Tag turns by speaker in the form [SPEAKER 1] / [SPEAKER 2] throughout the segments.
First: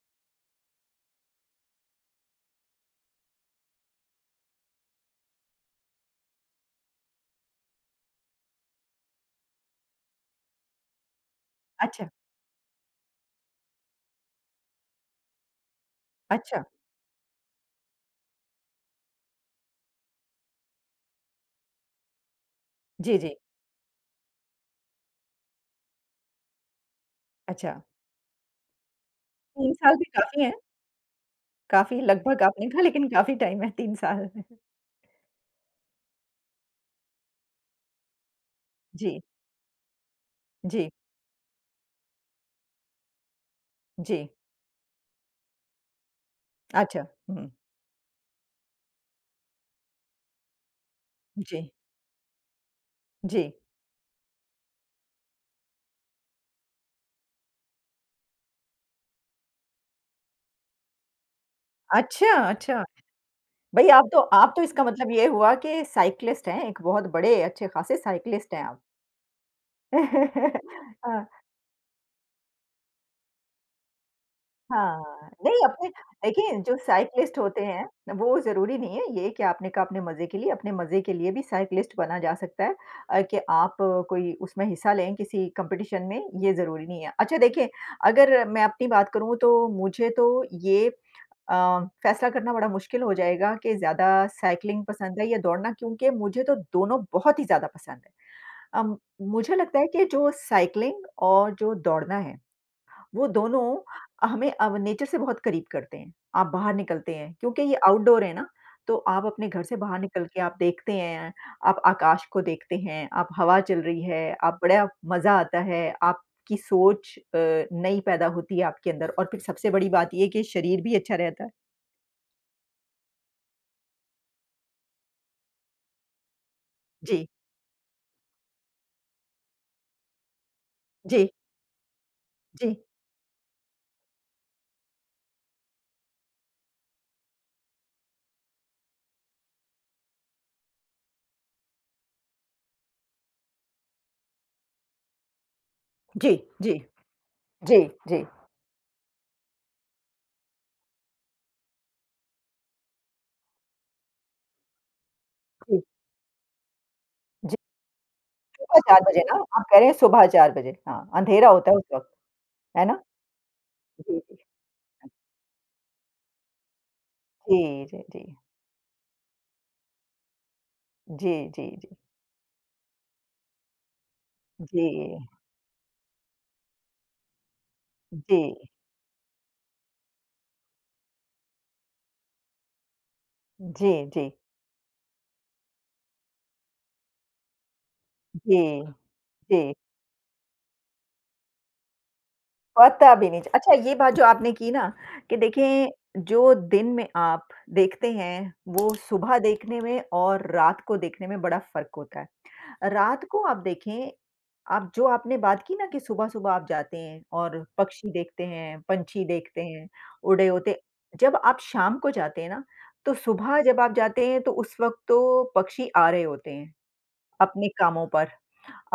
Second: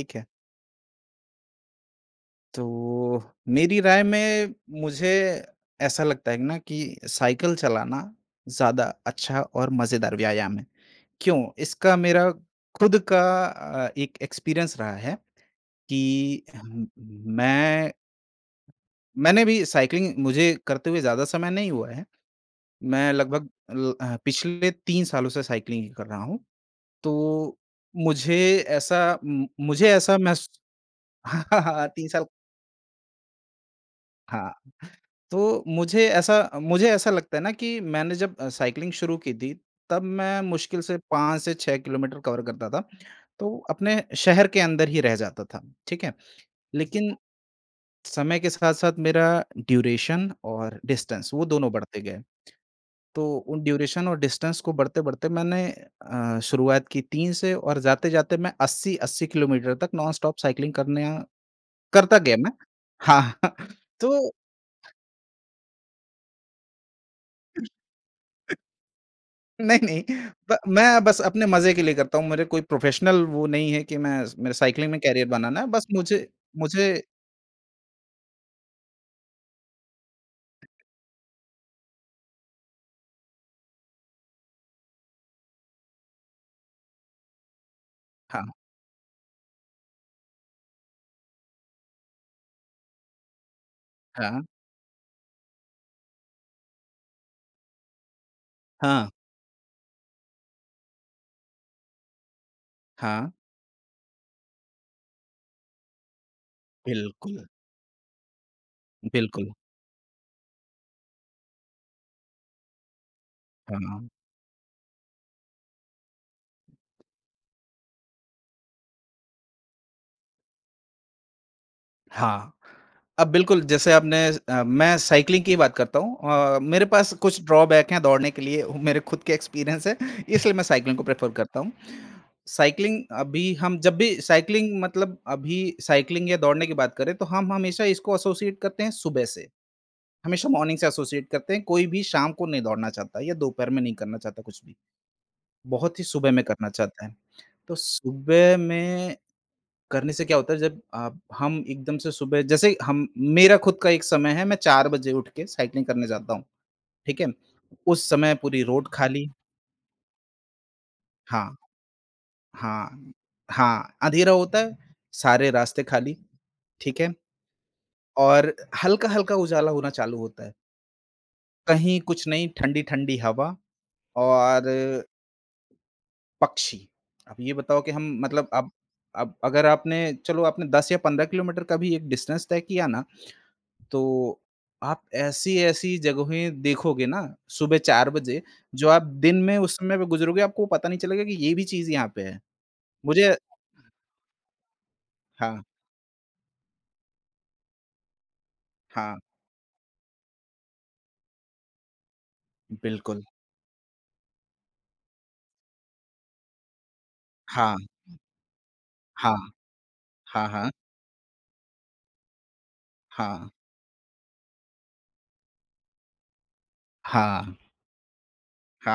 [SPEAKER 1] ठीक है। तो, मेरी राय में, मुझे ऐसा लगता है ना कि साइकिल चलाना ज़्यादा अच्छा और मज़ेदार व्यायाम है, क्यों? इसका
[SPEAKER 2] अच्छा।
[SPEAKER 1] मेरा खुद का अ, 1 एक्सपीरियंस रहा है कि
[SPEAKER 2] अच्छा।
[SPEAKER 1] मैं मैंने भी साइक्लिंग मुझे करते हुए ज़्यादा समय नहीं हुआ है। मैं
[SPEAKER 2] जी, जी।
[SPEAKER 1] लगभग अ, पिछले 3 सालों से साइकलिंग कर रहा हूँ, तो
[SPEAKER 2] अच्छा।
[SPEAKER 1] मुझे ऐसा मु
[SPEAKER 2] 3
[SPEAKER 1] मुझे
[SPEAKER 2] साल भी
[SPEAKER 1] ऐसा
[SPEAKER 2] काफ़ी है।
[SPEAKER 1] महसू
[SPEAKER 2] काफ़ी
[SPEAKER 1] 3 साल
[SPEAKER 2] लगभग आपने कहा, लेकिन काफ़ी टाइम है, 3 साल।
[SPEAKER 1] हाँ, तो मुझे ऐसा मुझे ऐसा लगता है ना कि मैंने जब साइक्लिंग शुरू
[SPEAKER 2] जी।
[SPEAKER 1] की थी तब मैं मुश्किल
[SPEAKER 2] जी।
[SPEAKER 1] से 5 से 6 किलोमीटर कवर करता था, तो अपने
[SPEAKER 2] जी।
[SPEAKER 1] शहर के अंदर ही रह जाता था, ठीक है?
[SPEAKER 2] अच्छा,
[SPEAKER 1] लेकिन
[SPEAKER 2] हुँ।
[SPEAKER 1] समय के साथ-साथ मेरा ड्यूरेशन और डिस्टेंस वो
[SPEAKER 2] जी।
[SPEAKER 1] दोनों बढ़ते गए। तो
[SPEAKER 2] जी।
[SPEAKER 1] वो ड्यूरेशन और डिस्टेंस को बढ़ते-बढ़ते मैंने अ, शुरुआत की 3 से और जाते-जाते मैं 80-80 किलोमीटर तक नॉन स्टॉप साइक्लिंग करना करता
[SPEAKER 2] अच्छा,
[SPEAKER 1] गया मैं।
[SPEAKER 2] अच्छा?
[SPEAKER 1] हाँ,
[SPEAKER 2] भाई, आप तो
[SPEAKER 1] तो
[SPEAKER 2] आप तो इसका मतलब ये हुआ कि साइक्लिस्ट हैं, एक बहुत बड़े अच्छे-खासे साइक्लिस्ट हैं आप।
[SPEAKER 1] नहीं-नहीं। प मैं बस
[SPEAKER 2] हाँ।
[SPEAKER 1] अपने मज़े के लिए करता हूँ। मेरा कोई प्रोफेशनल वो नहीं है कि मैं मैं
[SPEAKER 2] हाँ,
[SPEAKER 1] साइक्लिंग में करियर
[SPEAKER 2] हाँ।
[SPEAKER 1] बनाना
[SPEAKER 2] नहीं,
[SPEAKER 1] है, बस
[SPEAKER 2] अपने
[SPEAKER 1] मुझे
[SPEAKER 2] देखिए जो
[SPEAKER 1] मुझे
[SPEAKER 2] साइक्लिस्ट होते हैं, वो ज़रूरी नहीं है ये कि आपने कहा अपने मज़े के लिए, अपने मज़े के लिए भी साइक्लिस्ट बना जा सकता है अ, कि आप कोई उसमें हिस्सा लें किसी कॉम्पिटिशन में, ये ज़रूरी नहीं है। अच्छा देखिए अगर
[SPEAKER 1] हाँ।
[SPEAKER 2] मैं अपनी बात करूँ तो मुझे तो ये अ, फैसला करना बड़ा मुश्किल हो जाएगा कि ज़्यादा
[SPEAKER 1] हाँ।
[SPEAKER 2] साइक्लिंग पसंद है या दौड़ना, क्योंकि मुझे तो दोनों बहुत ही ज़्यादा पसंद है। अम,
[SPEAKER 1] हाँ।
[SPEAKER 2] मुझे लगता है कि जो साइक्लिंग और जो दौड़ना है, वो
[SPEAKER 1] हाँ।
[SPEAKER 2] दोनों, हमें अ, नेचर से बहुत करीब करते हैं। आप बाहर निकलते हैं,
[SPEAKER 1] बिल्कुल।
[SPEAKER 2] क्योंकि ये आउटडोर है ना, तो आप अपने
[SPEAKER 1] बिल्कुल।
[SPEAKER 2] घर से बाहर निकल के आप देखते हैं, आप आकाश को देखते हैं, आप हवा चल रही
[SPEAKER 1] हाँ।
[SPEAKER 2] है, आप बड़ा मज़ा आता है, आपकी सोच अ, नई पैदा होती है आपके अंदर और फिर सबसे बड़ी बात ये है कि शरीर भी अच्छा रहता है।
[SPEAKER 1] हाँ। अब बिल्कुल जैसे आपने अ, मैं साइकलिंग की बात करता हूँ। अ, मेरे पास
[SPEAKER 2] जी।
[SPEAKER 1] कुछ ड्रॉबैक है दौड़ने के लिए। मेरे खुद के एक्सपीरियंस है। इसलिए मैं साइकलिंग को प्रेफर
[SPEAKER 2] जी।
[SPEAKER 1] करता हूँ।
[SPEAKER 2] जी।
[SPEAKER 1] साइकलिंग अभी हम जब भी साइक्लिंग मतलब अभी साइकलिंग या दौड़ने की बात करें, तो हम हमेशा इसको एसोसिएट करते हैं सुबह से। हमेशा मॉर्निंग से एसोसिएट करते हैं। कोई भी शाम को नहीं दौड़ना चाहता या दोपहर में नहीं करना चाहता कुछ भी। बहुत ही सुबह
[SPEAKER 2] जी,
[SPEAKER 1] में करना
[SPEAKER 2] जी।
[SPEAKER 1] चाहता है। तो
[SPEAKER 2] जी, जी।
[SPEAKER 1] सुबह में करने से क्या होता है जब आप हम एकदम से सुबह जैसे ही हम मेरा खुद का एक समय है मैं चार बजे उठ के
[SPEAKER 2] हुँ।
[SPEAKER 1] साइक्लिंग करने जाता हूँ। ठीक है।
[SPEAKER 2] जी।
[SPEAKER 1] उस समय पूरी
[SPEAKER 2] सुबह
[SPEAKER 1] रोड
[SPEAKER 2] 4 बजे
[SPEAKER 1] खाली।
[SPEAKER 2] ना? आप कह रहे हैं सुबह 4 बजे हाँ, अँधेरा
[SPEAKER 1] हाँ।
[SPEAKER 2] होता है उस वक़्त है ना?
[SPEAKER 1] हाँ, हाँ,
[SPEAKER 2] जी,
[SPEAKER 1] अँधेरा
[SPEAKER 2] जी।
[SPEAKER 1] होता है। सारे रास्ते खाली, ठीक है
[SPEAKER 2] जी, जी, जी।
[SPEAKER 1] और हल्का-हल्का उजाला होना चालू होता है।
[SPEAKER 2] जी, जी, जी।
[SPEAKER 1] कहीं कुछ नहीं ठंडी-ठंडी हवा और
[SPEAKER 2] जी।
[SPEAKER 1] पक्षी, अब ये बताओ कि हम मतलब
[SPEAKER 2] जी।
[SPEAKER 1] अब अब अगर आपने चलो आपने 10 या 15 किलोमीटर का भी एक डिस्टेंस तय किया ना,
[SPEAKER 2] जी, जी।
[SPEAKER 1] तो आप ऐसी-ऐसी जगहें देखोगे ना सुबह 4 बजे
[SPEAKER 2] जी,
[SPEAKER 1] जो आप दिन में
[SPEAKER 2] जी।
[SPEAKER 1] उस समय गुज़रोगे, आपको पता नहीं चलेगा कि ये भी चीज यहाँ पे है।
[SPEAKER 2] पता भी
[SPEAKER 1] मुझे
[SPEAKER 2] नहीं अच्छा ये बात जो आपने की ना कि
[SPEAKER 1] हाँ।
[SPEAKER 2] देखें जो दिन में आप देखते हैं वो
[SPEAKER 1] हाँ।
[SPEAKER 2] सुबह देखने में और रात को देखने में बड़ा फ़र्क होता है।
[SPEAKER 1] बिल्कुल।
[SPEAKER 2] रात को आप देखें, आप जो आपने बात की ना कि सुबह-सुबह आप जाते हैं और
[SPEAKER 1] हाँ।
[SPEAKER 2] पक्षी देखते हैं, पंछी
[SPEAKER 1] हाँ।
[SPEAKER 2] देखते हैं, उड़े
[SPEAKER 1] हाँ,
[SPEAKER 2] होते
[SPEAKER 1] हाँ।
[SPEAKER 2] हैं। जब आप शाम को जाते हैं ना, तो
[SPEAKER 1] हाँ।
[SPEAKER 2] सुबह जब आप जाते हैं, तो उस वक़्त तो पक्षी आ रहे होते हैं।
[SPEAKER 1] हाँ।
[SPEAKER 2] अपने कामों पर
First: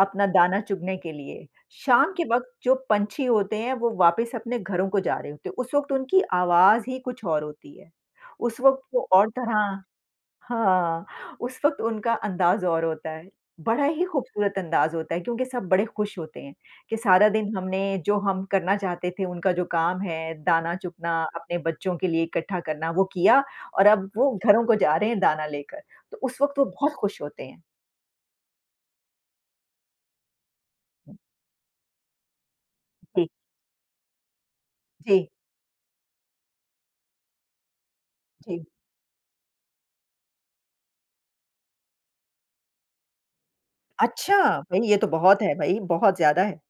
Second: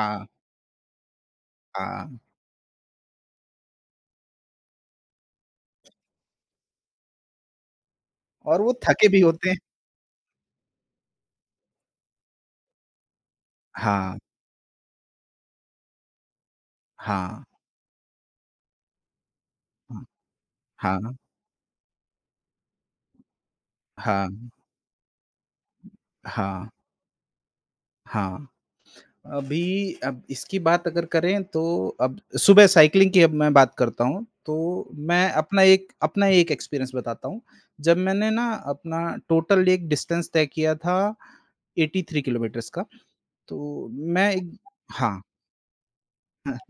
[SPEAKER 2] अपना दाना चुगने के लिए। शाम
[SPEAKER 1] हाँ।
[SPEAKER 2] के वक़्त जो पंछी होते हैं वो वापस अपने घरों को जा रहे होते हैं। उस वक़्त उनकी आवाज़ ही कुछ और होती है। उस
[SPEAKER 1] और वो
[SPEAKER 2] वक़्त
[SPEAKER 1] थके
[SPEAKER 2] वो
[SPEAKER 1] भी
[SPEAKER 2] और
[SPEAKER 1] होते हैं।
[SPEAKER 2] तरह हाँ उस वक़्त उनका अंदाज़ और होता है। बड़ा ही
[SPEAKER 1] हाँ।
[SPEAKER 2] खूबसूरत अंदाज होता है क्योंकि सब बड़े खुश होते हैं कि सारा
[SPEAKER 1] हाँ।
[SPEAKER 2] दिन हमने जो हम करना चाहते थे, उनका जो काम
[SPEAKER 1] हाँ।
[SPEAKER 2] है दाना चुगने
[SPEAKER 1] हाँ।
[SPEAKER 2] अपने बच्चों के लिए इकट्ठा करना, वो किया और अब वो
[SPEAKER 1] हाँ।
[SPEAKER 2] घरों को जा रहे हैं दाना लेकर। तो उस वक़्त वो
[SPEAKER 1] हाँ।
[SPEAKER 2] बहुत खुश होते हैं।
[SPEAKER 1] हाँ, अभी अब इसकी बात अगर करें तो अब सुबह साइक्लिंग की
[SPEAKER 2] जी।
[SPEAKER 1] अब मैं बात करता हूँ, तो
[SPEAKER 2] जी।
[SPEAKER 1] मैं अपना एक अपना एक एक्सपीरियंस बताता हूँ। जब मैंने ना
[SPEAKER 2] जी।
[SPEAKER 1] अपना टोटल एक डिस्टेंस तय किया था 83 किलोमीटर्स का तो मै
[SPEAKER 2] अच्छा, भई ये तो
[SPEAKER 1] हाँ।
[SPEAKER 2] बहुत है भई, बहुत ज़्यादा है।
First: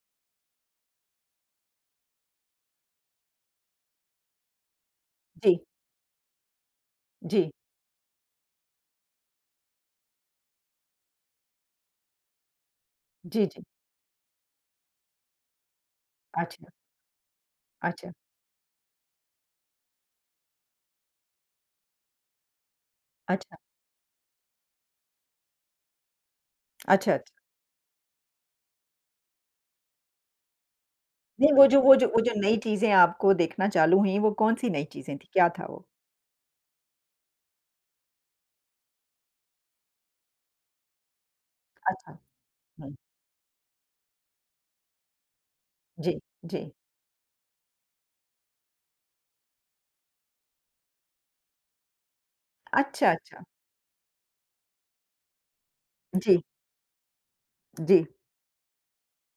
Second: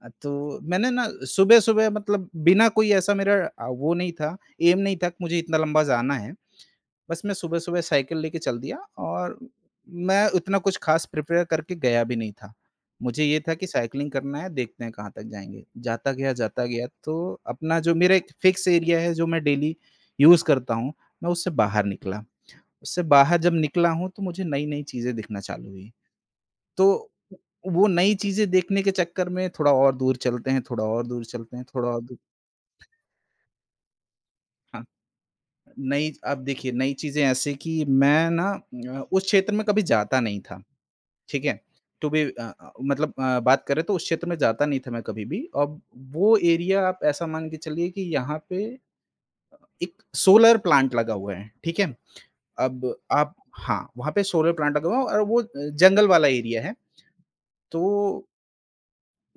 [SPEAKER 1] अ, तो मैंने ना सुबह-सुबह मतलब बिना कोई ऐसा मेरा वो नहीं था ऐम नहीं था कि मुझे इतना
[SPEAKER 2] जी।
[SPEAKER 1] लम्बा जाना है। बस मैं
[SPEAKER 2] जी।
[SPEAKER 1] सुबह-सुबह साइकिल लेके चल दिया और मैं उतना कुछ ख़ास प्रिपेयर करके गया भी नहीं था। मुझे ये
[SPEAKER 2] जी,
[SPEAKER 1] था
[SPEAKER 2] जी।
[SPEAKER 1] कि साइक्लिंग करना है देखते हैं कहाँ तक जाएँगे जाता गया, जाता
[SPEAKER 2] अच्छा।
[SPEAKER 1] गया तो अपना जो
[SPEAKER 2] अच्छा।
[SPEAKER 1] मेरा एक फिक्स एरिया है जो मैं डेली यूज़ करता हूँ मैं उससे बाहर निकला, उससे बाहर जब
[SPEAKER 2] अच्छा।
[SPEAKER 1] निकला हूँ तो मुझे नई-नई चीज़ें दिखना चालू हुई, तो
[SPEAKER 2] अच्छा, अच्छा।
[SPEAKER 1] वो नई चीज़ें देखने के चक्कर में थोड़ा और दूर चलते हैं, थोड़ा और दूर
[SPEAKER 2] नहीं
[SPEAKER 1] चलते हैं
[SPEAKER 2] वो जो
[SPEAKER 1] थोड़ा
[SPEAKER 2] वो
[SPEAKER 1] और
[SPEAKER 2] जो
[SPEAKER 1] दू
[SPEAKER 2] वो जो नई चीज़ें आपको देखना चालू हुई, वो कौन-सी
[SPEAKER 1] हाँ।
[SPEAKER 2] नयी चीज़ें थीं, क्या था वो?
[SPEAKER 1] नई अब देखिए नई चीज़ें ऐसी है कि मैं ना उम, उस क्षेत्र में कभी जाता नहीं था। ठीक है? टू
[SPEAKER 2] अच्छा,
[SPEAKER 1] बी अ,
[SPEAKER 2] हुँ।
[SPEAKER 1] मतलब अ, बात करें तो उस क्षेत्र में जाता नहीं था मैं कभी भी, अब
[SPEAKER 2] जी,
[SPEAKER 1] वो
[SPEAKER 2] जी।
[SPEAKER 1] एरिया आप ऐसा मान के चलिए कि यहाँ पे 1 सोलर प्लांट लगा हुआ है ठीक है। अब
[SPEAKER 2] अच्छा,
[SPEAKER 1] आप
[SPEAKER 2] अच्छा।
[SPEAKER 1] हाँ, वहाँ पे सोलर प्लांट लगा हुआ है और वो जंगल वाला
[SPEAKER 2] जी।
[SPEAKER 1] एरिया है,
[SPEAKER 2] जी।
[SPEAKER 1] तो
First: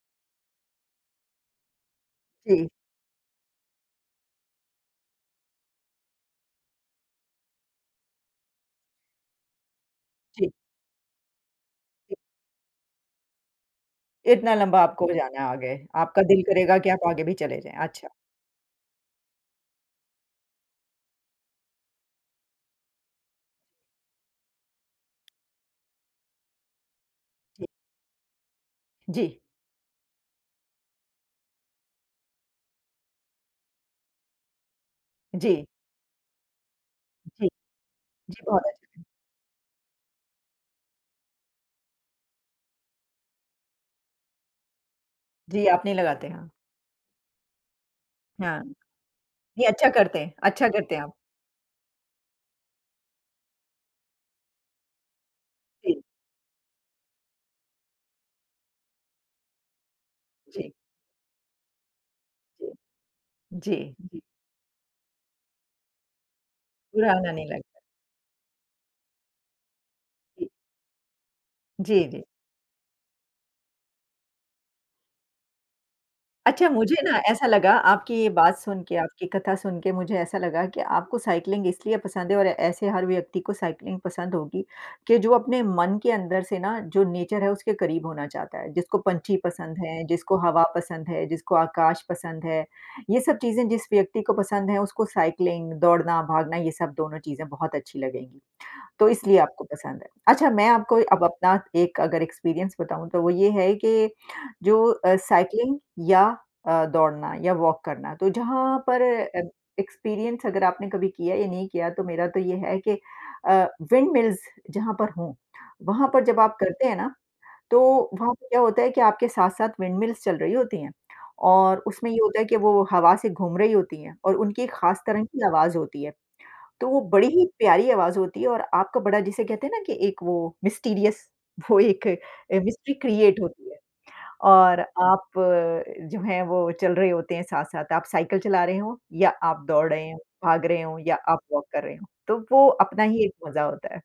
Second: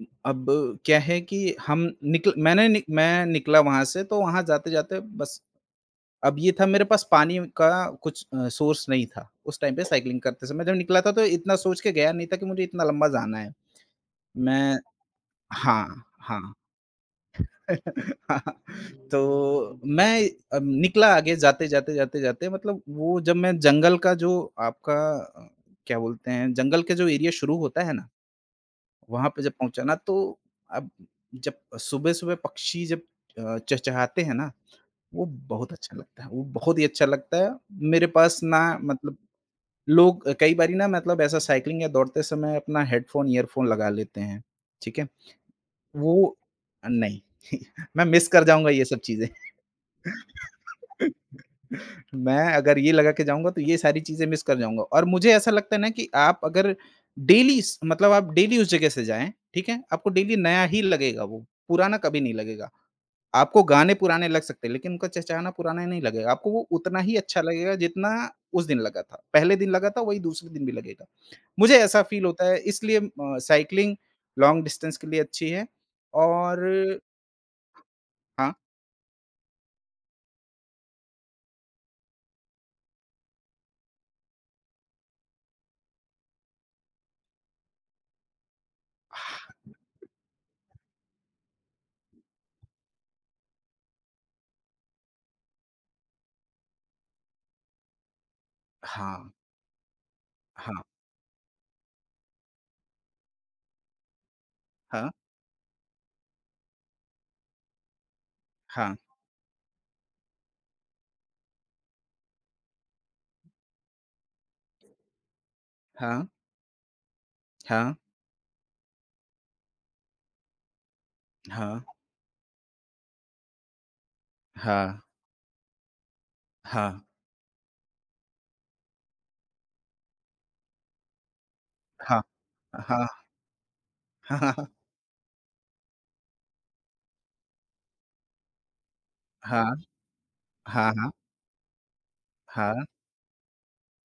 [SPEAKER 1] उ अब, क्या है कि हम निकल मैंने
[SPEAKER 2] जी।
[SPEAKER 1] नि मैं निकला वहाँ से तो वहाँ जाते-जाते बस, अब ये था मेरे पास पानी व का कुछ अ, सोर्स नहीं था, उस टाइम पे साइक्लिंग करते
[SPEAKER 2] जी।
[SPEAKER 1] समय जब निकला था तो इतना सोच के गया
[SPEAKER 2] जी।
[SPEAKER 1] नहीं था कि मुझे इतना लंबा जाना है।
[SPEAKER 2] इतना
[SPEAKER 1] मैं
[SPEAKER 2] लम्बा आपको हो जाना है आगे,
[SPEAKER 1] हाँ,
[SPEAKER 2] आपका दिल
[SPEAKER 1] हाँ।
[SPEAKER 2] करेगा कि आप आगे भी चले जाएँ, अच्छा।
[SPEAKER 1] तो मैं अ, निकला आगे जाते-जाते, जाते-जाते मतलब वो जब मैं जंगल का जो आपका अ, क्या बोलते हैं जंगल के जो एरिया शुरू होता है ना, वहाँ
[SPEAKER 2] जी।
[SPEAKER 1] पे जब पहुँचा ना, तो अब जब सुबह-सुबह पक्षी जब अ, चहचहाते हैं ना, वो
[SPEAKER 2] जी।
[SPEAKER 1] बहुत अच्छा लगता है, वो बहुत ही अच्छा लगता
[SPEAKER 2] जी।
[SPEAKER 1] है। मेरे पास
[SPEAKER 2] जी,
[SPEAKER 1] ना
[SPEAKER 2] बहुत अच्छा।
[SPEAKER 1] मतलब लोग अ, कई बारी ना मतलब ऐसा साइक्लिंग या दौड़ते समय अपना हेडफोन, ईयरफोन लगा लेते हैं, ठीक है?
[SPEAKER 2] जी, आप नहीं लगाते,
[SPEAKER 1] वो
[SPEAKER 2] हाँ।
[SPEAKER 1] अ, नहीं, मैं मिस कर
[SPEAKER 2] हाँ।
[SPEAKER 1] जाऊँगा ये सब चीज़ें।
[SPEAKER 2] ये अच्छा करते हैं, अच्छा करते हैं आप।
[SPEAKER 1] मैं अगर ये लगा के जाऊँगा तो ये सारी चीज़ें मिस कर जाऊँगा और मुझे ऐसा लगता है ना
[SPEAKER 2] जी।
[SPEAKER 1] कि आप अगर डेली इस मतलब आप डेली उस जगह से जाएँ, ठीक है? आपको डेली नया
[SPEAKER 2] जी।
[SPEAKER 1] ही लगेगा वो, पुराना कभी नहीं लगेगा।
[SPEAKER 2] जी।
[SPEAKER 1] आपको गाने
[SPEAKER 2] जी, जी।
[SPEAKER 1] पुराने लग सकते हैं लेकिन उनका चहचहाना पुराना ही नहीं लगेगा, आपको वो उतना ही
[SPEAKER 2] पुराना
[SPEAKER 1] अच्छा
[SPEAKER 2] नहीं लग
[SPEAKER 1] लगेगा जितना उस दिन लगा था, पहले दिन लगा था वही दूसरे
[SPEAKER 2] जी।
[SPEAKER 1] दिन भी लगेगा। मुझे ऐसा
[SPEAKER 2] जी, जी।
[SPEAKER 1] फ़ील होता है इसलिए म अ, साइक्लिंग, लॉन्ग डिस्टेंस के लिए अच्छी है
[SPEAKER 2] अच्छा, मुझे
[SPEAKER 1] और
[SPEAKER 2] ना ऐसा लगा आपकी ये
[SPEAKER 1] हाँ।
[SPEAKER 2] बात सुन के, आपकी कथा सुन के मुझे ऐसा लगा कि आपको साइक्लिंग इसलिए पसंद है और ऐसे हर व्यक्ति को साइक्लिंग पसंद होगी, कि जो अपने मन के अंदर से ना जो नेचर है उसके करीब होना चाहता है, जिसको पँछी पसंद है, जिसको हवा पसंद है, जिसको आकाश पसंद है। ये सब चीज़ें जिस व्यक्ति को पसंद हैं उसको साइक्लिंग दौड़ना, भागना ये सब दोनों चीज़ें बहुत अच्छी लगेंगी, तो
[SPEAKER 1] हाँ।
[SPEAKER 2] इसलिए आपको पसंद है। अच्छा मैं
[SPEAKER 1] हाँ।
[SPEAKER 2] आपको अब अपना एक अगर एक्सपीरियंस बताऊँ तो वो ये है कि जो
[SPEAKER 1] हाँ।
[SPEAKER 2] अ, साइक्लिंग या अ, दौड़ना या वॉक करना, तो जहाँ
[SPEAKER 1] हाँ।
[SPEAKER 2] पर अ, एक्सपीरियंस अगर आपने कभी किया या नहीं किया तो मेरा तो ये है कि अ, विंड मिल्स जहाँ पर हो, वहाँ पर
[SPEAKER 1] हाँ।
[SPEAKER 2] जब आप करते हैं ना, तो
[SPEAKER 1] हाँ।
[SPEAKER 2] वहाँ पे क्या होता है कि आपके साथ-साथ विंड मिल्स चल रही होती हैं।
[SPEAKER 1] हाँ।
[SPEAKER 2] और उसमें ये होता है कि वो हवा से घूम रही होती है और उनकी खास
[SPEAKER 1] हाँ।
[SPEAKER 2] तरंग की आवाज़ होती है, तो वो
[SPEAKER 1] हाँ।
[SPEAKER 2] बड़ी ही प्यारी आवाज़ होती है और आपको बड़ा जिसे कहते हैं ना कि एक वो मिस्टीरियस वो एक
[SPEAKER 1] हाँ,
[SPEAKER 2] अ, मिस्ट्री
[SPEAKER 1] हाँ।
[SPEAKER 2] क्रिएट होती है। और आप जो हैं, वो चल रहे होते हैं साथ-साथ आप साइकिल चला रहे हों, या आप
[SPEAKER 1] हाँ,
[SPEAKER 2] दौड़ रहे हों, भाग रहे
[SPEAKER 1] हाँ,
[SPEAKER 2] हों
[SPEAKER 1] हाँ।
[SPEAKER 2] या आप वॉक कर रहे हो। तो वो
[SPEAKER 1] हाँ।
[SPEAKER 2] अपना ही एक मज़ा होता है,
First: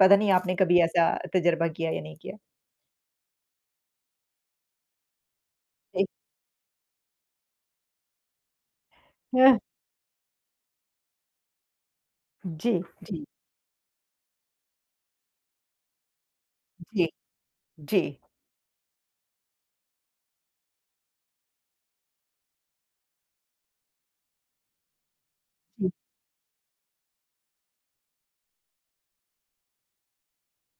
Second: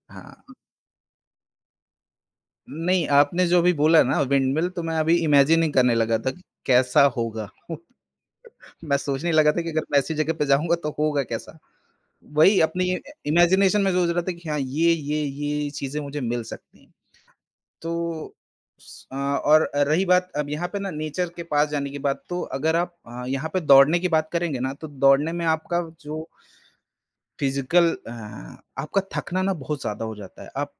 [SPEAKER 2] पता नहीं आपने
[SPEAKER 1] हाँ।
[SPEAKER 2] कभी ऐसा तजुर्बा किया या नहीं किया।
[SPEAKER 1] नहीं, आपने जो अभी बोला ना विंडमिल तो मैं अभी इमेजिन ही करने
[SPEAKER 2] एक।
[SPEAKER 1] लगा था कैसा होगा। मैं सोचने लगा
[SPEAKER 2] हाँ।
[SPEAKER 1] था कि अगर मैं ऐसी जगह पे जाऊँगा तो होगा कैसा? वही
[SPEAKER 2] जी,
[SPEAKER 1] अपनी
[SPEAKER 2] जी।
[SPEAKER 1] इमेजिनेशन में सोच रहा था कि हाँ ये-ये, ये चीज़ें मुझे मिल सकती हैं।
[SPEAKER 2] जी, जी।
[SPEAKER 1] तो अ, और रही बात अब यहाँ पे ना नेचर के पास जाने के बाद तो अगर आप अ, यहाँ पे दौड़ने की बात करेंगे ना तो दौड़ने में आपका जो फिजिकल हाँ आपका थकना ना बहुत ज़्यादा हो जाता है। आप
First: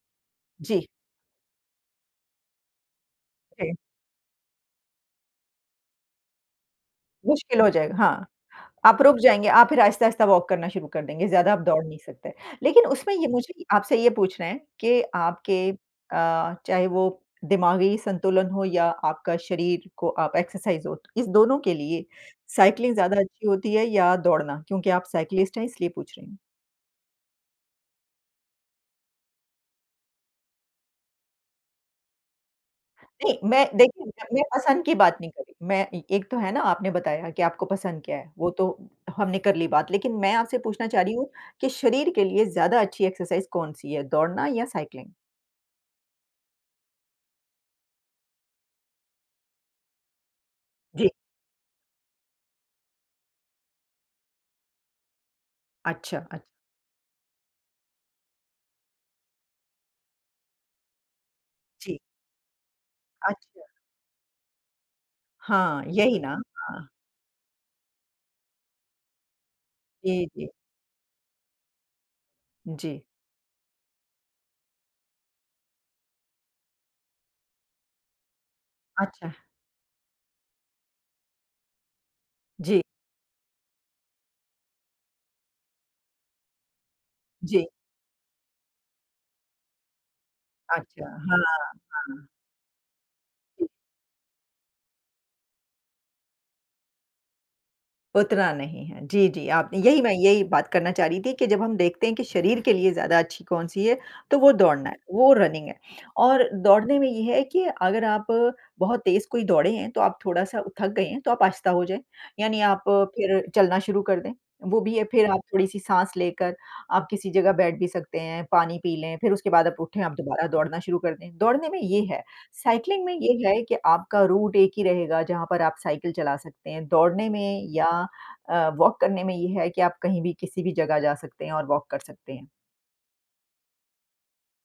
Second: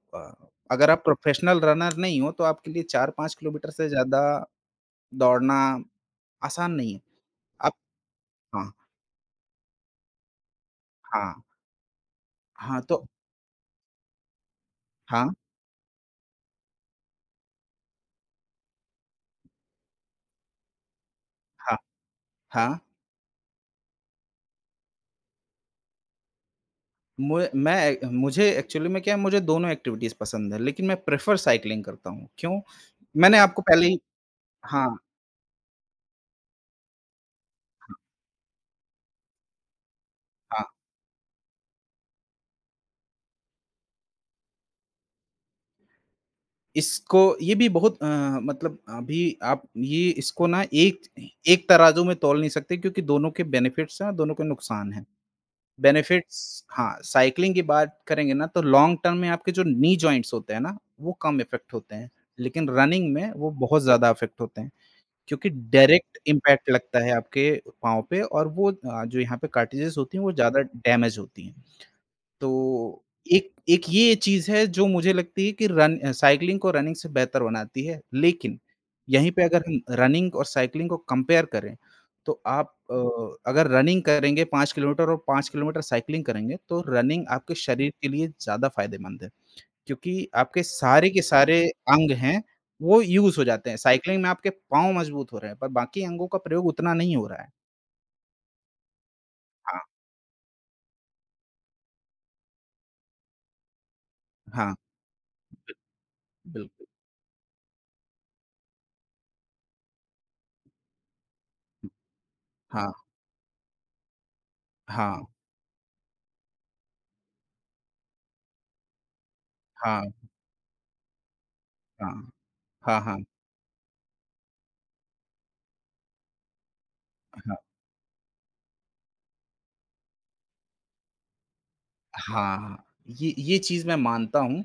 [SPEAKER 2] जी।
[SPEAKER 1] अगर आप प्रोफेशनल रनर नहीं हो, तो आपके लिए 4-5 किलोमीटर
[SPEAKER 2] के
[SPEAKER 1] से ज़्यादा दौड़ना आसान नहीं है।
[SPEAKER 2] मुश्किल हो
[SPEAKER 1] आप
[SPEAKER 2] जाएगा हाँ,
[SPEAKER 1] हाँ।
[SPEAKER 2] आप रुक जाएँगे, आप फिर आहिस्ता-आहिस्ता वॉक करना शुरू कर देंगे।
[SPEAKER 1] हाँ।
[SPEAKER 2] ज़्यादा आप दौड़ नहीं सकते।
[SPEAKER 1] हाँ,
[SPEAKER 2] लेकिन
[SPEAKER 1] तो
[SPEAKER 2] उसमें ये मुझे आपसे ये पूछना है कि
[SPEAKER 1] हाँ।
[SPEAKER 2] आपके अ, चाहे वो दिमागी संतुलन हो या आपका शरीर को आप एक्सरसाइज़ हो, इस दोनों के
[SPEAKER 1] हाँ,
[SPEAKER 2] लिए,
[SPEAKER 1] हाँ।
[SPEAKER 2] साइक्लिंग ज़्यादा अच्छी होती है या दौड़ना? क्योंकि आप साइक्लिस्ट हैं इसलिए पूछ रही हूँ।
[SPEAKER 1] म मैं मुझे एक्चुअली में क्या है, मुझे दोनों एक्टिविटीज़ पसंद हैं। लेकिन मैं प्रेफर साइक्लिंग करता हूँ, क्यों?
[SPEAKER 2] नहीं,
[SPEAKER 1] मैंने आपको
[SPEAKER 2] मैं
[SPEAKER 1] पहले ही
[SPEAKER 2] देखिए, मैं अपने पसंद की
[SPEAKER 1] हाँ।
[SPEAKER 2] बात नहीं कर रही। मैं एक तो है ना, आपने बताया कि आपको पसंद क्या है? वो तो हमने कर ली बात लेकिन मैं आपसे
[SPEAKER 1] हाँ।
[SPEAKER 2] पूछना चाह रही हूँ कि शरीर के लिए ज़्यादा अच्छी एक्सरसाइज़ कौन-सी है? दौड़ना या साइक्लिंग?
[SPEAKER 1] इसको ये भी बहुत अ, मतलब अभी आप ये इसको ना एक
[SPEAKER 2] जी।
[SPEAKER 1] एक तराजू में तोल नहीं सकते क्योंकि दोनों के बेनिफिट्स हैं और दोनों के नुकसान हैं।
[SPEAKER 2] अच्छा अच्
[SPEAKER 1] बेनिफिट्स हाँ, साइक्लिंग की बात करेंगे ना तो लॉन्ग टर्म में आपके जो नी जॉइंट्स होते हैं ना, वो कम इफ़ेक्ट होते
[SPEAKER 2] जी।
[SPEAKER 1] हैं, लेकिन रनिंग में वो
[SPEAKER 2] अच्छा।
[SPEAKER 1] बहुत ज़्यादा इफ़ेक्ट होते हैं क्योंकि
[SPEAKER 2] हाँ,
[SPEAKER 1] डायरेक्ट
[SPEAKER 2] यही ना।
[SPEAKER 1] इम्पैक्ट
[SPEAKER 2] हाँ।
[SPEAKER 1] लगता है आपके पाँव पे, और वो अ, जो यहाँ पे कार्ट्रिज़ेस होती हैं
[SPEAKER 2] जी,
[SPEAKER 1] वो
[SPEAKER 2] जी।
[SPEAKER 1] ज़्यादा डेेमेज़ होती हैं,
[SPEAKER 2] जी।
[SPEAKER 1] तो एक एक ये चीज़ है जो मुझे लगती है कि रन अ, साइक्लिंग को रनिंग से बेहतर बनाती है। लेकिन यहीं
[SPEAKER 2] अच्छा।
[SPEAKER 1] पे अगर हम रनिंग और साइक्लिंग को कंपेयर करें, तो आप
[SPEAKER 2] जी।
[SPEAKER 1] अ, अगर रनिंग करेंगे 5 किलोमीटर और 5 किलोमीटर साइक्लिंग करेंगे तो रनिंग आपके
[SPEAKER 2] जी।
[SPEAKER 1] शरीर के लिए ज़्यादा फायदेमंद है क्योंकि आपके
[SPEAKER 2] अच्छा,
[SPEAKER 1] सारे के
[SPEAKER 2] हाँ।
[SPEAKER 1] सारे अंग
[SPEAKER 2] हाँ।
[SPEAKER 1] हैं, वो यूज़ हो
[SPEAKER 2] जी।
[SPEAKER 1] जाते हैं, साइक्लिंग में आपके पाँव मज़बूत हो रहे हैं पर बाकी अंगों का प्रयोग उतना नहीं हो रहा है।
[SPEAKER 2] उतना नहीं है। जी, जी, आप
[SPEAKER 1] हाँ।
[SPEAKER 2] यही मैं यही बात करना चाह रही थी कि जब हम देखते हैं कि शरीर के लिए ज़्यादा अच्छी कौन-सी है तो वो
[SPEAKER 1] हाँ।
[SPEAKER 2] दौड़ना है, वो रनिंग है और
[SPEAKER 1] बिल्कुल।
[SPEAKER 2] दौड़ने में ये है कि अगर आप बहुत तेज़ कोई दौड़े हैं, तो आप थोड़ा-सा थक गए हैं तो आप आहिस्ता हो जाएँ, यानी आप
[SPEAKER 1] हाँ।
[SPEAKER 2] फिर चलना शुरू कर दें, वो भी है
[SPEAKER 1] हाँ।
[SPEAKER 2] फिर आप थोड़ी-सी साँस लेकर आप किसी जगह बैठ भी सकते हैं, पानी पी लें, फिर उसके बाद आप उठें,
[SPEAKER 1] हाँ।
[SPEAKER 2] आप दोबारा दौड़ना शुरू कर दें। दौड़ने में ये है,
[SPEAKER 1] हाँ। हाँ,
[SPEAKER 2] साइक्लिंग में
[SPEAKER 1] हाँ।
[SPEAKER 2] ये है कि आपका रूट एक ही रहेगा, जहाँ पर आप साइकिल चला सकते हैं, दौड़ने
[SPEAKER 1] हाँ।
[SPEAKER 2] में या अ, वॉक करने में ये है कि आप कहीं भी किसी भी जगह जा सकते हैं और वॉक कर सकते हैं।
[SPEAKER 1] हाँ, हाँ। ये ये चीज़ मैं मानता हूँ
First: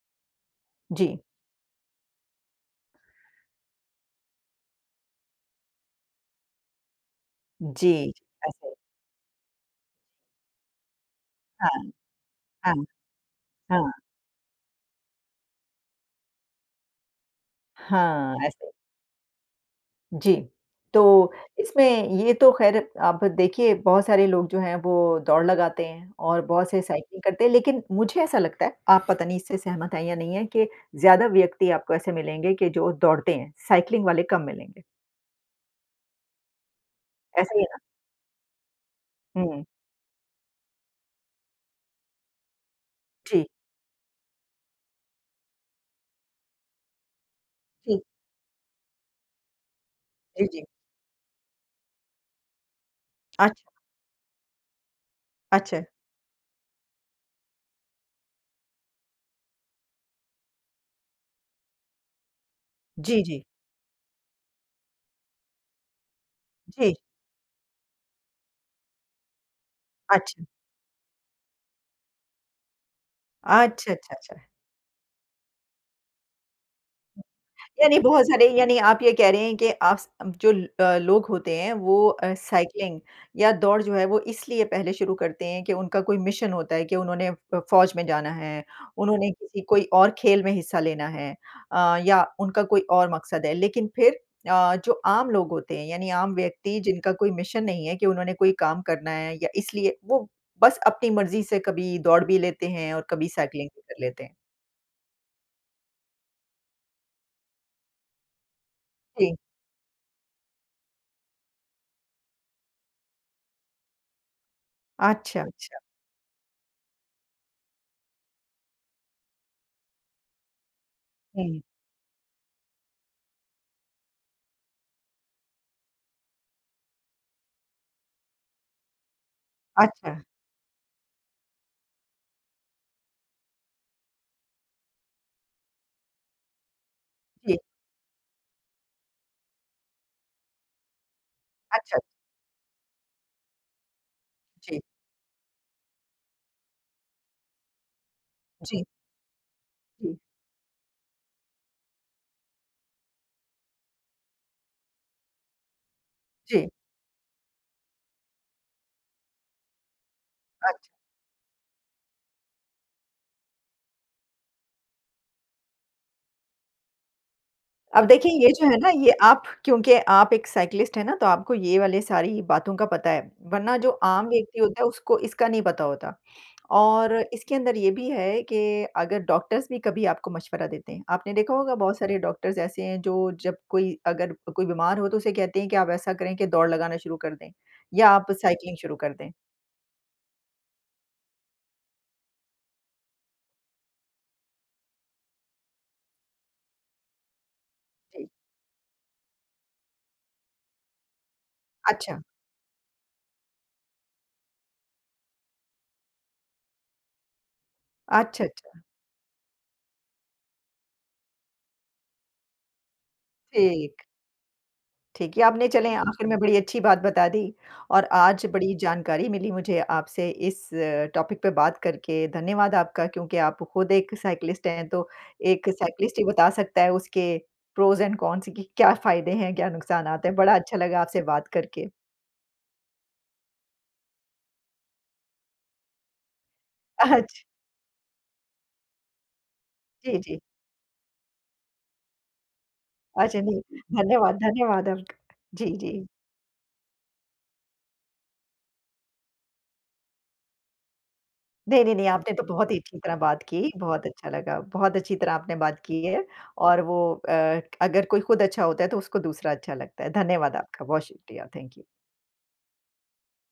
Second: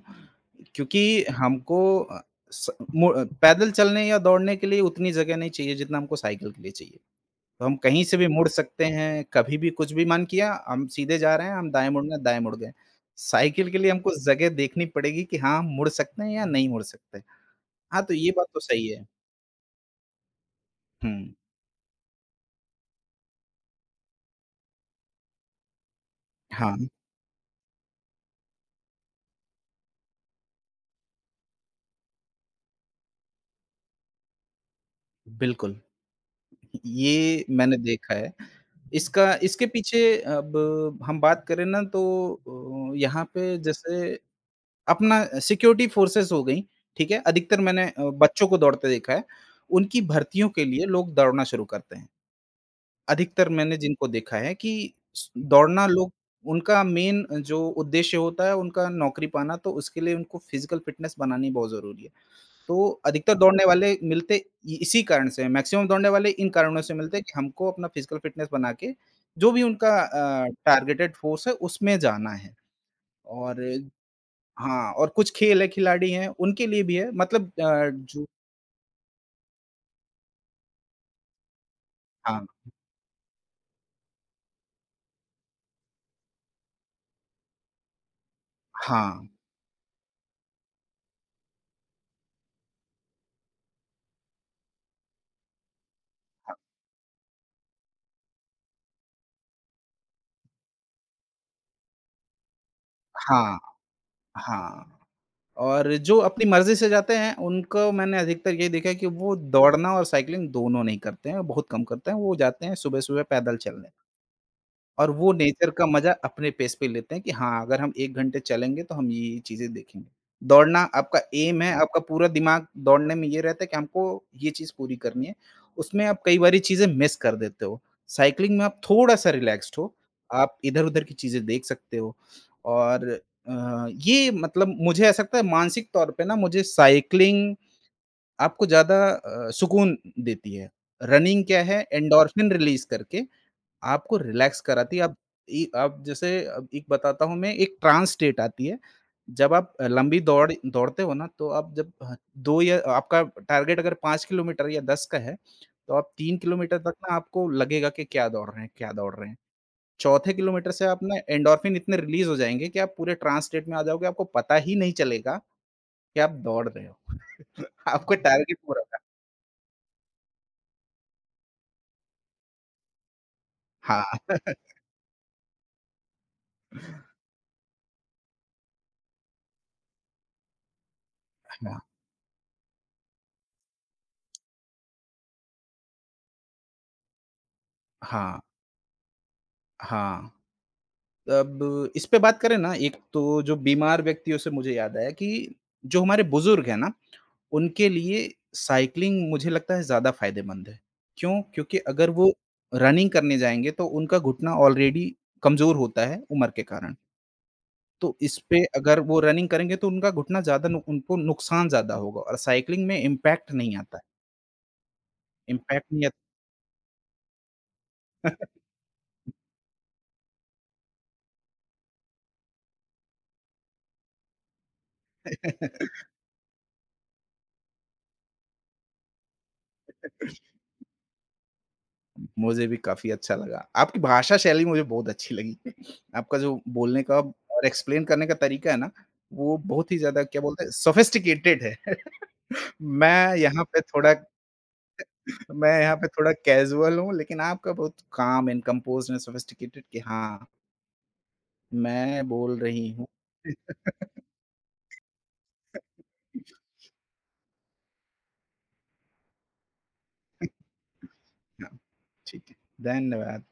[SPEAKER 2] जी।
[SPEAKER 1] क्योंकि हमको अ, स मु पैदल चलने या दौड़ने के लिए उतनी जगह नहीं चाहिए जितना हमको साइकिल के लिए चाहिए। तो हम कहीं
[SPEAKER 2] जी।
[SPEAKER 1] से भी मुड़ सकते हैं, कभी भी कुछ भी मन किया, हम सीधे जा रहे हैं, हम
[SPEAKER 2] हाँ।
[SPEAKER 1] दाएँ मुड़ना, दाएँ मुड़ गए
[SPEAKER 2] हाँ।
[SPEAKER 1] हैं। साइकिल के लिए
[SPEAKER 2] हाँ।
[SPEAKER 1] हमको जगह देखनी पड़ेगी कि हाँ, हम मुड़ सकते हैं या नहीं मुड़ सकते हैं। हाँ, तो ये
[SPEAKER 2] हाँ
[SPEAKER 1] बात तो
[SPEAKER 2] ऐसे
[SPEAKER 1] सही है।
[SPEAKER 2] जी,
[SPEAKER 1] हुँ।
[SPEAKER 2] तो इसमें ये तो खैर आप देखिए बहुत सारे लोग जो हैं वो दौड़ लगाते हैं, और बहुत से
[SPEAKER 1] हाँ।
[SPEAKER 2] साइकिल करते हैं लेकिन मुझे ऐसा लगता है आप पता नहीं इससे सहमत हैं या नहीं हैं कि ज़्यादा व्यक्ति आपको ऐसे मिलेंगे कि जो दौड़ते हैं, साइकिलिंग वाले कम मिलेंगे।
[SPEAKER 1] बिल्कुल, ये
[SPEAKER 2] ऐसे ही है
[SPEAKER 1] मैंने
[SPEAKER 2] ना?
[SPEAKER 1] देखा है। इसका
[SPEAKER 2] हुँ।
[SPEAKER 1] इसके पीछे अब हम बात करें ना तो अ, यहाँ
[SPEAKER 2] जी।
[SPEAKER 1] पे जैसे अपना सिक्योरिटी फोर्सेस हो गई, ठीक है। अधिकतर मैंने
[SPEAKER 2] जी।
[SPEAKER 1] बच्चों को दौड़ते देखा है उनकी
[SPEAKER 2] जी,
[SPEAKER 1] भर्तियों के
[SPEAKER 2] जी।
[SPEAKER 1] लिए लोग दौड़ना शुरू करते हैं। अधिकतर
[SPEAKER 2] अच्छा।
[SPEAKER 1] मैंने जिनको देखा है कि स
[SPEAKER 2] अच्छा।
[SPEAKER 1] दौड़ना लोग उनका मेन अ, जो उद्देश्य होता है उनका नौकरी पाना तो उसके लिए उनको फिजिकल फिटनेस बनानी बहुत ज़रूरी है, तो
[SPEAKER 2] जी,
[SPEAKER 1] अधिकतर
[SPEAKER 2] जी।
[SPEAKER 1] दौड़ने वाले मिलते इसी कारण से है। मैक्सिमम दौड़ने वाले इन कारणों से
[SPEAKER 2] जी।
[SPEAKER 1] मिलते हैं कि हमको अपना फिजिकल फिटनेस बना के जो भी उनका
[SPEAKER 2] अच्छा।
[SPEAKER 1] अ, टारगेटेड फोर्स है उसमें जाना है, और
[SPEAKER 2] अच्छा, अच्छा, अच्छा।
[SPEAKER 1] हाँ और हाँ कुछ खेल है खिलाड़ी हैं, उनके लिए भी है मतलब अ,
[SPEAKER 2] यानी बहुत
[SPEAKER 1] जो
[SPEAKER 2] सारे यानी आप ये कह रहे हैं कि आप जो अ, लोग होते हैं वो अ,
[SPEAKER 1] हाँ।
[SPEAKER 2] साइकिलिंग या दौड़ जो है वो इसलिए पहले शुरू करते हैं कि उनका कोई मिशन होता है कि उन्होंने फौज में जाना है।
[SPEAKER 1] हाँ।
[SPEAKER 2] उन्होंने किसी कोई और खेल में हिस्सा लेना है अ, या उनका कोई और मकसद है लेकिन फिर अ, जो आम लोग होते हैं यानी आम
[SPEAKER 1] हाँ।
[SPEAKER 2] व्यक्ति जिनका कोई मिशन नहीं है कि उन्होंने कोई काम करना है या इसलिए वो बस अपनी मर्ज़ी से कभी दौड़ भी लेते हैं, और कभी
[SPEAKER 1] हाँ,
[SPEAKER 2] साइकिलिंग भी कर लेते हैं।
[SPEAKER 1] हाँ। और जो अपनी मर्ज़ी से जाते हैं उनको मैंने अधिकतर ये देखा है कि
[SPEAKER 2] जी।
[SPEAKER 1] वो दौड़ना और साइकिलिंग दोनों नहीं करते हैं बहुत कम करते हैं। वो जाते हैं सुबह-सुबह पैदल चलने, और वो
[SPEAKER 2] अच्छा,
[SPEAKER 1] नेचर
[SPEAKER 2] अच्छा।
[SPEAKER 1] का मज़ा अपने पेस पे लेते हैं कि हाँ अगर हम 1 घंटे चलेंगे तो हम ये-ये चीजें देखेंगे। दौड़ना आपका
[SPEAKER 2] हुँ।
[SPEAKER 1] एम है, आपका पूरा दिमाग दौड़ने में ये रहता है कि हमको ये चीज़ पूरी करनी है उसमें आप कई बारी चीज़ें मिस कर देते हो साइकिलिंग में आप थोड़ा-सा रिलैक्स्ड हो।
[SPEAKER 2] अच्छा।
[SPEAKER 1] आप इधर-उधर की चीजें देख सकते हो और अ, ये मतलब मुझे ऐसा लगता है मानसिक तौर पे ना मुझे साइकिलिंग
[SPEAKER 2] जी।
[SPEAKER 1] आपको ज़्यादा सुकून देती है। रनिंग क्या है
[SPEAKER 2] अच्छा, अच्छा।
[SPEAKER 1] एंडोर्फिन रिलीज़ करके आपको रिलैक्स
[SPEAKER 2] जी।
[SPEAKER 1] कराती है। अब इ अब जैसे एक बताता हूँ मैं एक ट्रांस स्टेट आती है,
[SPEAKER 2] जी।
[SPEAKER 1] जब आप
[SPEAKER 2] जी।
[SPEAKER 1] लंबी दौड़ दौड़ते हो ना तो आप जब 2 या आपका टारगेट अगर 5 किलोमीटर या 10 का है, तो आप 3
[SPEAKER 2] जी।
[SPEAKER 1] किलोमीटर तक मे आपको लगेगा कि क्या दौड़ रहे हैं, क्या दौड़ रहे हैं। चौथे किलोमीटर
[SPEAKER 2] अच्छा।
[SPEAKER 1] से आप ना एंडोर्फिन इतने रिलीज़ हो जाएँगे कि आप पूरे ट्रांस स्टेट में आ जाओगे। आपको पता ही नहीं चलेगा कि आप दौड़ रहे हो
[SPEAKER 2] अब
[SPEAKER 1] आपको
[SPEAKER 2] देखिए, ये
[SPEAKER 1] टारगेट
[SPEAKER 2] जो है
[SPEAKER 1] पूरा
[SPEAKER 2] ना
[SPEAKER 1] कर
[SPEAKER 2] ये आप क्योंकि आप एक साइकिलिस्ट हैं ना तो आपको ये वाली सारी बातों का पता है। वरना जो
[SPEAKER 1] हाँ।
[SPEAKER 2] आम व्यक्ति होता है उसको इसका नहीं पता होता और इसके अंदर ये भी है कि अगर डॉक्टर्स भी कभी आपको मशवरा देते हैं। आपने देखा होगा बहुत सारे डॉक्टर्स ऐसे हैं जो जब कोई अगर कोई बीमार हो तो उसे कहते हैं कि आप ऐसा करें कि दौड़ लगाना शुरू कर दें, या आप
[SPEAKER 1] हाँ।
[SPEAKER 2] साइकिलिंग शुरू कर दें।
[SPEAKER 1] हाँ। अब इसपे बात करें ना, एक तो जो बीमार व्यक्तियों से मुझे याद आया कि, जो हमारे बुजुर्ग हैं ना, उनके लिए
[SPEAKER 2] जी।
[SPEAKER 1] साइक्लिंग मुझे लगता है ज़्यादा फ़ायदेमंद है। क्यों? क्योंकि अगर
[SPEAKER 2] अच्छा।
[SPEAKER 1] वो रनिंग करने जाएँगे, तो उनका घुटना ऑलरेडी कमज़ोर होता है उम्र के कारण तो
[SPEAKER 2] अच्छा,
[SPEAKER 1] इसपे
[SPEAKER 2] अच्छा।
[SPEAKER 1] अगर वो रनिंग करेंगे तो उनका घुटना ज़्यादा नुक उनको नुकसान ज़्यादा होगा और साइक्लिंग में इम्पैक्ट नहीं आता है।
[SPEAKER 2] ठीक। ठीक है, आपने
[SPEAKER 1] इम्पैक्ट
[SPEAKER 2] चले
[SPEAKER 1] नहीं आ
[SPEAKER 2] आखिर में बड़ी अच्छी बात बता दी और आज बड़ी जानकारी मिली मुझे आपसे इस अ, टॉपिक पे बात करके। धन्यवाद आपका क्योंकि आप खुद एक साइक्लिस्ट हैं, तो एक साइक्लिस्ट ही बता सकता है उसके प्रोस एंड कॉन्स की क्या फ़ायदे हैं, क्या नुकसानात हैं, बड़ा अच्छा लगा आपसे बात करके।
[SPEAKER 1] उ मुझे भी काफ़ी अच्छा लगा, आपकी भाषा शैली मुझे बहुत अच्छी लगी, आपका जो बोलने का
[SPEAKER 2] अच्छ
[SPEAKER 1] और एक्सप्लेन करने का तरीका है ना, वो बहुत ही
[SPEAKER 2] जी,
[SPEAKER 1] ज़्यादा क्या
[SPEAKER 2] जी।
[SPEAKER 1] बोलते हैं सोफिस्टिकेटेड है। मैं
[SPEAKER 2] अच्छा नहीं,
[SPEAKER 1] यहाँ पे थोड़ा
[SPEAKER 2] धन्यवाद, धन्यवाद आपका। जी,
[SPEAKER 1] मैं यहाँ
[SPEAKER 2] जी।
[SPEAKER 1] पे थोड़ा कैजुअल हूँ, लेकिन आपका बहुत calm and composed and sophisticated कि हाँ
[SPEAKER 2] नहीं, नहीं, नहीं
[SPEAKER 1] मैं
[SPEAKER 2] आपने तो
[SPEAKER 1] बोल
[SPEAKER 2] बहुत ही
[SPEAKER 1] रही
[SPEAKER 2] अच्छी
[SPEAKER 1] हूँ
[SPEAKER 2] तरह बात की, बहुत अच्छा लगा। बहुत अच्छी तरह आपने बात की है और वो अ, क अगर कोई खुद अच्छा होता है, तो उसको दूसरा अच्छा लगता है। धन्यवाद आपका, बहुत शुक्रिया, थैंक यू।
[SPEAKER 1] ठीक है, धन्यवाद।